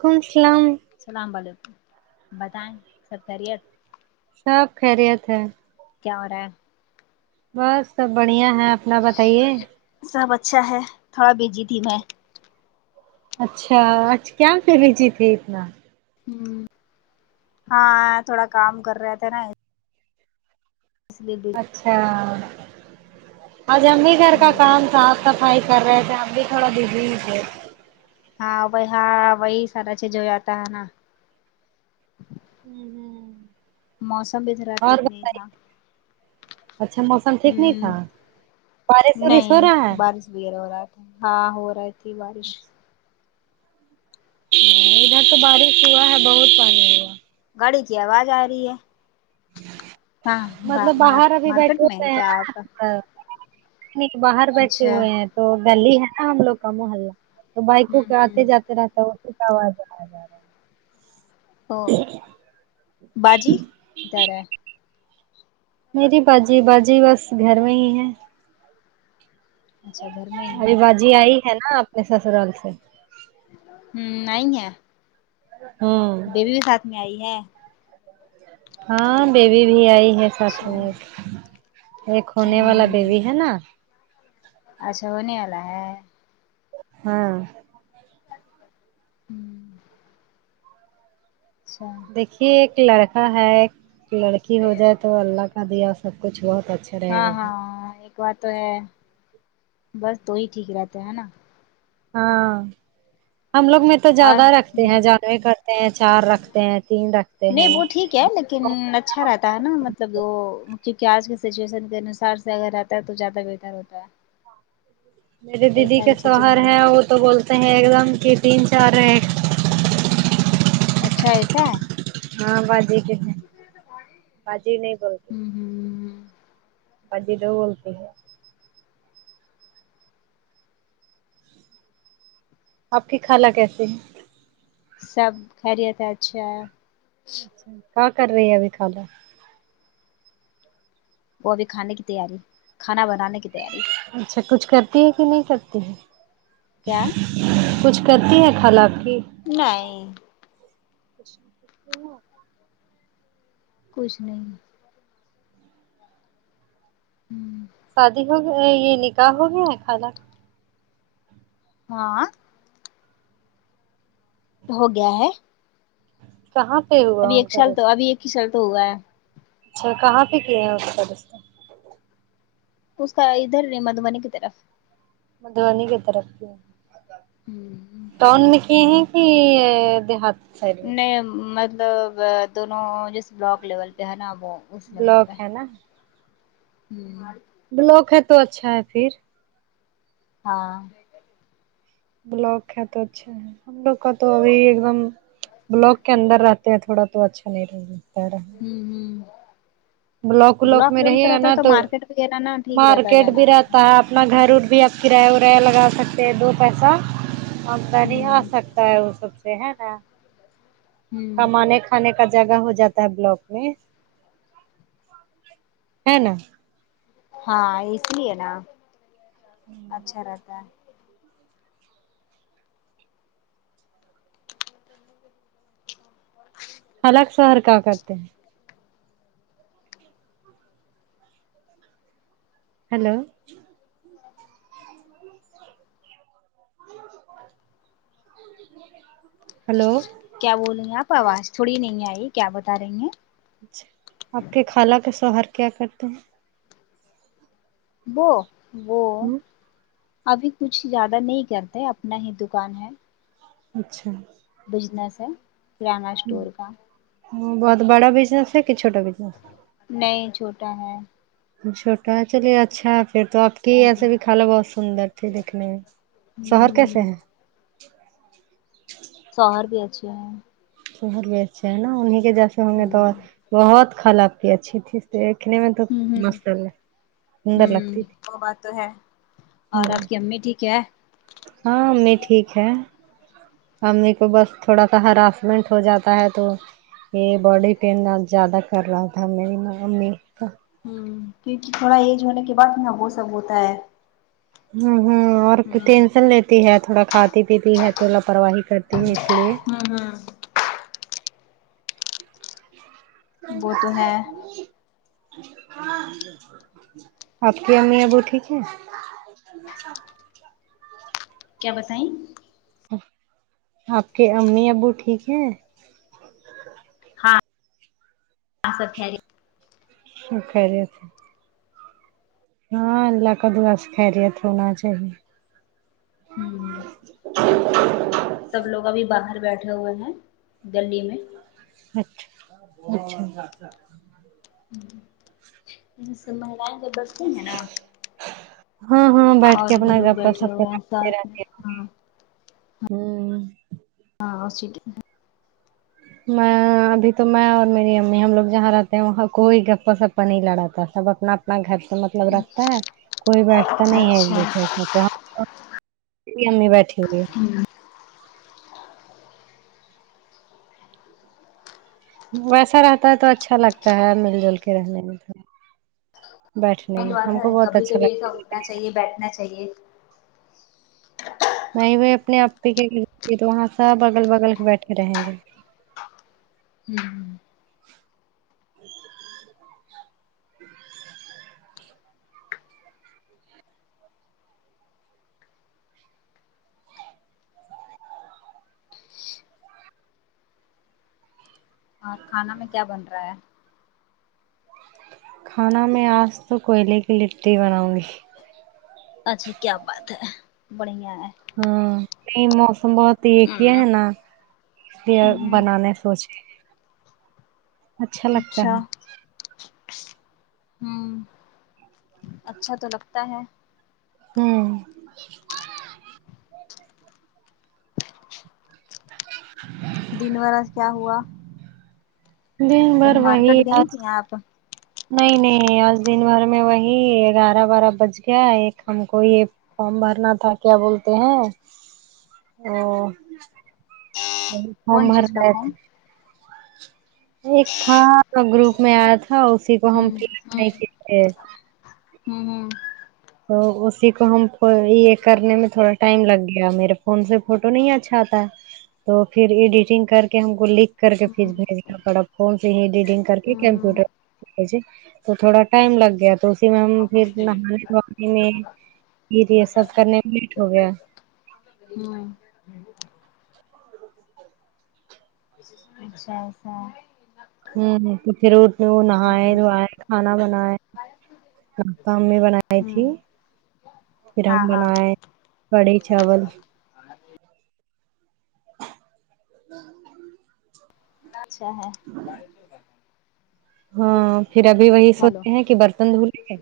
کوم السلام السلام وعلیکم بتائیں سب خیریت سب خیریت ہے کیا ہو رہا ہے بس سب بڑھیا ہے اپنا بتائیے سب اچھا ہے تھوڑا بیجی تھی میں اچھا آج کیا کری تھی پھر اتنا ہوں ہاں تھوڑا کام کر رہے تھے نا اس لیے دیر اچھا آج امی گھر کا ہوں کام تھا سب فائی کر رہے تھے آپ بھی تھوڑا بزی ہی تھے ہاں بھائی ہاں وہی سارا چیز جو آتا ہے نا ہوں ہوں موسم بھی ذرا ٹھیک اور نہیں تھا بتائیے اچھا موسم ٹھیک نہیں ہوں تھا بارش وارش ہو نہیں رہا ہے بارش یر ہو رہا تھا ہاں ہو رہی تھی بارش ہ ادھر تو بارش ہوا ہے بہت پانی میں گاڑی کی آواز آ رہی ہے ہاں مطلب ما باہر ابھی مارکیٹ بیٹھے میں ہوئے کیا آپ ہیں کا نا باہر بیٹھے اچھا ہوئے ہیں تو گلی ہے نا ہم لوگ کا محلہ تو بائکوں ہوں کے ہ آتے جاتے رہتا ہے وہ آواز ا جا رہا ہے او باجی کیدار ہے میری باجی باجی بس گھر میں ہی ہے اچھا گھر میں ہی ہے جی آئی ہے نا اپنے سسرال سے ہوں نہیں ہے ہوں بیبی بھی ساتھ میں آئی ہے ہاں بیبی بھی آئی ہے ساتھ اچھا میں ہوں ایک ہونے والا ہوں بیبی ہے نا اچھا ہونے والا ہے ہاں ہوں اچھا دیکھیے ایک لڑکا ہے ایک لڑکی ہو جائے تو اللہ کا دیا سب کچھ بہت اچھا رہے ہاں گا ہاں ایک بات تو ہے بس دو ہی ٹھیک رہتا ہے نا ہاں ہم لوگ میں تو اور زیادہ رکھتے ہیں جان نہیں بھی کرتے ہیں چار رکھتے ہیں تین رکھتے ہیں کیا لیکن اچھا رہتا ہے نا مطلب وہ کیونکہ آج کے سچویشن کے انوسار سے اگر رہ تو زیادہ بہتر ہوتا میرے ہے یہ دیدی کا ساری چیزیں شوہر ہونی ہے اور تو بولتے ہیں ایک دم کی تین چار ہیں اچھا ایسا ہے ہاں باجی کتنے باجی نہیں بولتی ہوں ہوں باجی دو بولتی ہے آپ کی خالہ کیسے ہیں سب خیریت ہے اچھا ہے کیا کر رہی ہے ابھی خالہ وہ ابھی کھانے کی تیاری کھانا بنانے کی تیاری اچھا کچھ کرتی ہے کہ نہیں کرتی ہے کیا کچھ کرتی ہے خالہ آپ کی نںے کچھا کچھ نہیں امم شادی ہو گیا یہ نکاح ہو گیا ہے خالہ ہاں ہو گیا ہے کہاں پہ ہو ابھی ایک سال تو ابھی ایک ہی سال تو ہوا ہے اچھا کہاں پہ کیے ہیں وہ پرست اس کا ادھر نہیں مدھوبنی کی طرف مدھوبنی کی طرف کی ٹاؤن میں کی ہیں یہ دیہات سائڈ میں نہیں مطلب دونوں رس بلاک لیول پہ ہے نا وہ اس لیول پہ بلاک ہا ہے نا بلاک ہے تو اچھا ہے پھر ہاں بلاک ہے تو اچھا ہے ہم لوگ کا تو ابھی ایک دم بلاک کے اندر رہتا یہ تھوڑا تو اچھا نہیں رہے گا تیرا امم امم ولاک بلاک میں لیول پہ رہیے گا رہتا ہے نا تو مارکیٹ وغیرہ نا ٹھیک رہتا ہے مارکیٹ بھی جانا آنے رہتا ہے میں اپنا گھر ار بھی آپ کرایہ اورایہ لگا سکتے ہیں دو پیسہ ہم تو نہیں آ ہ سکتا ہے وہ سب سے ہے نا ہ کمانے کھانے کا جگہ ہو جاتا ہے بلاک امم ہے نا ہاں اس لیے ہے نا اچھا رہتا ہے کرنے کے الگ شو ہر کیا کرتے ہیں ہیلو ہاں ہیلو کیا بول رہی ہیں آپ آواز تھوڑی نہیں آئی کیا بتا رہی ہیں آپ کے خالہ کے شوہر کیا کرتے ہیں وہ وہ ہیں ابھی کچھ زیادہ نہیں کرتے اپنا ہی دکان ہے اچھا بزنس ہے کرانہ اسٹور کا بہت بڑا بزنس ہے کہ چھوٹا بزنس نہیں چھوٹا ہے چھوٹا ہے چلیے اچھا پھر تو آپ کی ہ ہی ایسے بھی خالا بہت سندر دیکھنے میں شوہر کیسے ہ ہیں سوہر بھی اچھے ہیں شوہر بھی ا چھے ہے نا انہیں کے جیسے ہوں گے ہ تو بہت خالا آپکی اچھی تھی دیکھنے میں تو ہ ہ ماشاءاللہ سندر ہوں لگتی تھی وہ بات تو ہے اور ہاں آپ کی امی ٹھیک ہے ہاں امی ٹھیک ہے امی کو بس تھوڑا سا ہراسمنٹ ہو جاتا ہے تو یہ باڈی پین زیادہ کر رہا تھا میری ممی ہممم کیونکہ تھوڑا ایج ہونے کے بعد یہ وہ سب ہوتا ہے ہمم ہمم اور ہ ٹینشن لیت تی ہے تھوڑا کھاتی پیتی ہے تو لاپرواہی کرتی ہے اس لیے ہاں ہاں کن وہ تو ہے نہیں [unintelligible] آپ کی امی ابو ٹھیک ہے کیا بتائی آپ کے امی ابو ٹھیک ہیں ہاں ہاں سب خیریت سب خیریت ہے ہاں اللہ کا دعا سے خیریت ہونا چاہیے ہ سب لوگ ابھی باہر بیٹھے ہوئے ہیں گلی میں اچھا اچھا ہممم یہ سب مہلائیں جب بیٹھتی ہے نا ہاں ہاں بیٹھ کے اور بھی اپنا لوگ گپا بیٹھے سپ ہوئے ہیں ساتھ میں ہاں ھمم ہاں اسی کی ہے میں ابھی تو میں اور میری امی ہم لوگ جہاں رہتے ہیں وہاں کوئی گپا سپا نہیں لڑاتا سب اپنا میں گھر سے مطلب رکھتا ہے کوئی بیٹھتا نہیں ہے ایک اچھا دوسرے میں تو امی بیٹھی ہوئی ہے مین ویسا رہتا ہے تو اچھا لگتا ہے مل جل کے رہنے میں تو بیٹھنے میں ہم کو بہت اچھا لگتا کرنا چاہیے بیٹھا چاہیے نہیں وہ اپنے اپی کے وہاں سب اگل بگل کے بیٹھے رہیں گے ہممم اور کھانا میں کیا بن رہا ہے کھانا میں آج تو کوئلے کی لٹی بناؤں گی اچھا کیا بات ہے بڑھیا ہے ہاں یہ موسم بہت تو یہ کیا ہوں ہے نا یہ ہوں بنانے سو نچ رہے اچھا لگتا ہے ھمم اچھا تو لگتا ہے ھمم دن بھر آج کیا ہوا دن بھر کہیں وہی مارکیٹ گئی بس تھی آپ نہیں نہیں آج دن بھر میں وہی گیارہ بارہ بج گیا ایک ہم کو یہ فارم بھرنا تھا کیا بولتے ہیں ا ب فارم کون چیز کا بھرنا تھا فون وہ ایک تھا گروپ میں آیا تھا اسی کو ہم ہوں پ نہیں [unintelligible] تھے ہوں ہوں تو اسی کو ہم آ یہ کرنے میں تھوڑا ٹائم لگ گیا میرے فون سے فوٹو نہیں اچھا آتا تو پھر ایڈیٹنگ کر کے ہم کو لکھ کر کے پھیس بھیجے پڑا فون سے ہی ایڈیٹنگ کر کے ہوں کمپیوٹر او جی تو تھوڑا ٹائم لگ گیا تو اسی میں ہم پھر نہانے وہانے پھر یہ سب کرنے میں لیٹ ہوگیا ہوں اچھا ایسا ہوں تو پھر اٹھے نہائے ہوں وھائے کھانا بنائے کل تو امی بنائی تھی ہوں پھر ہم ہاں ہاں بنائے کڑھی چاول اچھا ہے ہاں پھر ابھی وہی ہیلو سوتے ہیں کی برتن دھولے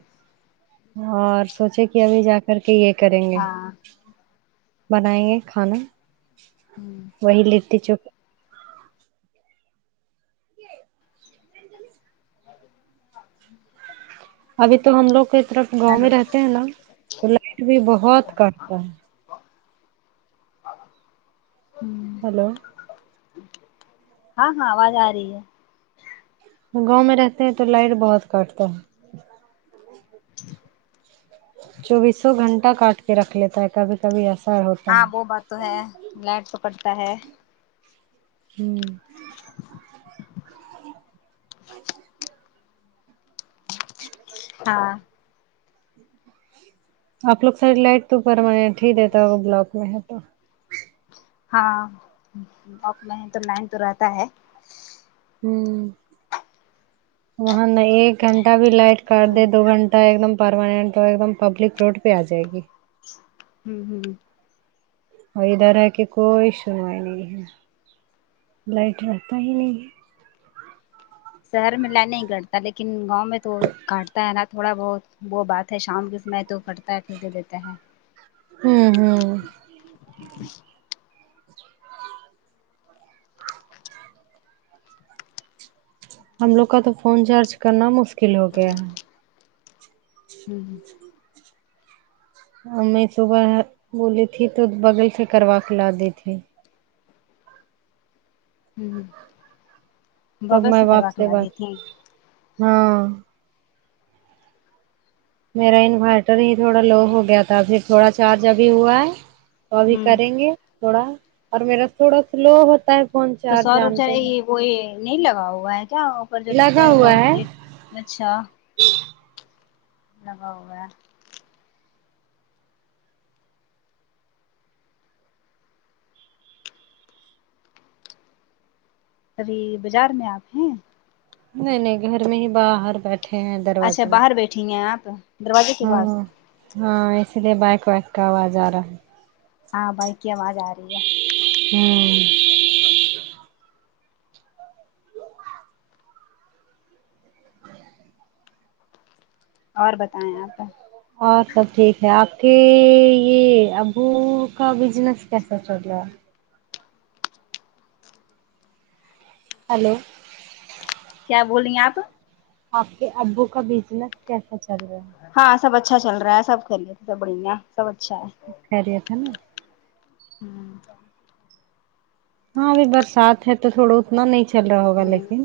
اور سوچے کہ ابھی جا کر کے یہ کریں گے ہاں بنائیں گے کھانا ہوں وہی لیتی چپ [unintelligible] ابھی تو ہم لوگ کوئی طرف گاؤں ہیلو میں رہتے ہیں نا تو لائٹ بھی بہت کاٹتا ہے ہوں ہیلو ہاں ہاں آواز آرہی ہے گاؤں میں رہتے ہیں تو لائٹ بہت کاٹتا ہے چوبیسوں گھنٹہ کاٹ کے رکھ لیتا ہے کبھی کبھی ایسا ہو ہاں وہ بات تو ہے لائٹ تو کٹتا ہے ہوں ہاں آپ لوگ سائ لائٹ تو کرواے تھے بتاؤ بلاک میں ہے تو ہاں باپ لہیں تو لائن پے رہتا ہے ہوں ورنہ لہیں ایک گھنٹہ بھی لائٹ کاٹ دے ہوں دو گھن تو ایک دم پرمیننٹ [unintelligible] ہوں ہوں اور ادھر ہے کے کوئی شنوائی نہیں ہے لائٹ رہتا ہی نہیں ہے شہر میں لائ نہیں کٹتا لیکن گاؤں میں تو کاٹتا ہے نا تھوڑا بہت وہ بات تو شام کے سمے تو کٹتا ہے پھر دے دیتا ہے ہوں ہوں ہم لوگ کا تو فون چارج کرنا مشکل ہو گیا ہوں ہے ہوں ہمے صبح یہ بولی تھی تو بغل سے کروا کے لادی تھی ہوں تب بغل میں سے باپ کروا کے بات لادی تھی ہاں میرا ان بیٹری ہی تھوڑا لو ہو گیا تھا پھر تھوڑا چارج ابھی ہوا ہے وہ ابھی ہوں کریں گے تھوڑا اور میرا تھوڑا سلو ہوتا ہے فون تو سو چارج رپجاۓ جانتے ہیں یہ وہ یہ نہیں لگا ہوا ہے کیا وففر جو لگتا لگا ہے سو ہوا روپٹ اچھا لگا ہوا ہے ابھی بازار میں آپ ہیں نہیں نہیں گھر میں ہی باہر بیٹھ اچھا باہر بیٹھی ہیں آپ دروازے کے ہاں پاس ہاں اس لیے بائک وائک کا آواز آ رہا ہے ہاں بائیک کی آواز آ رہی ہے ہوں اور بتائیں آپ اور سب ٹھیک ہے آپ کے یہ ابو کا بجنس کیسا چل رہا ہے ہیلو کیا بولیں آپ آپ کے ابو کا بزنس کیسا چل رہا ہے ہاں سب اچھا چل رہا ہے سب خیریت سب بڑھیا سب اچھا ہے خیریت ہے نہ ہوں ہاں ابھی برسات ہے تو تھوڑا اتنا نہیں چل رہا ہوگا ہوں لیکن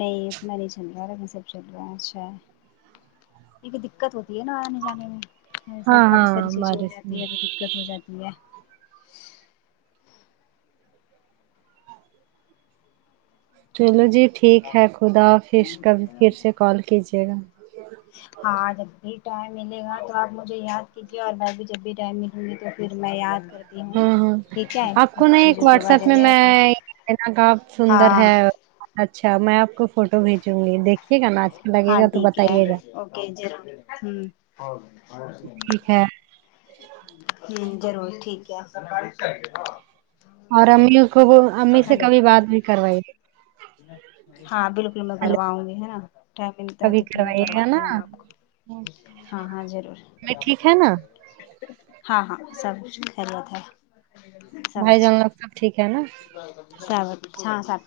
نہیں اتنا نہیں چل رہا را میں سب چل رہا اچھا ہے کیونکہ دقت ہوتی ہے نا آنے جانے میں سا ہاں کافی ساری ہاں چیزیں ہو بارش میں جاتی ہے تو دقت ہو جاتی ہے چلو جی ٹھیک ہے خداحافظ کبھی پھر سے کال کیجیے گا ہاں جب بھی ٹائم ملے گا تو آپ مجھے یاد کیجیے اور میں بھی جب بھی ٹائم مل تو پھر میں یاد کرتی ہوں ہاں ٹھیک ہاں ہے سب چیزوں کے بارے میں آ یہ نقاب سندر ہے اچھا میں آپ کو فوٹو بھیچوں گی دیکھ ہاں ٹھیک ہے اوکے جے ہوں ٹھیک ہے ہوں ضرور ٹھیک ہے اور امی اس کو وہ امی سے ہیلو کبھی بات نہیں کروائی ہاں بالکل میں ہلو کرواؤں گی ہے نا ٹائم ملتا ہے کبھی تو پھر میں کروائیے گا کرواتی نا ہوں آپ کو ہاں ہاں ضرور میں پچاس ٹھیک روپے ہے نا ہاں ہاں سب کچھ خیریت ہے بھائی جان آپ سب ٹھیک ہے نا شاہ وت ہاں سب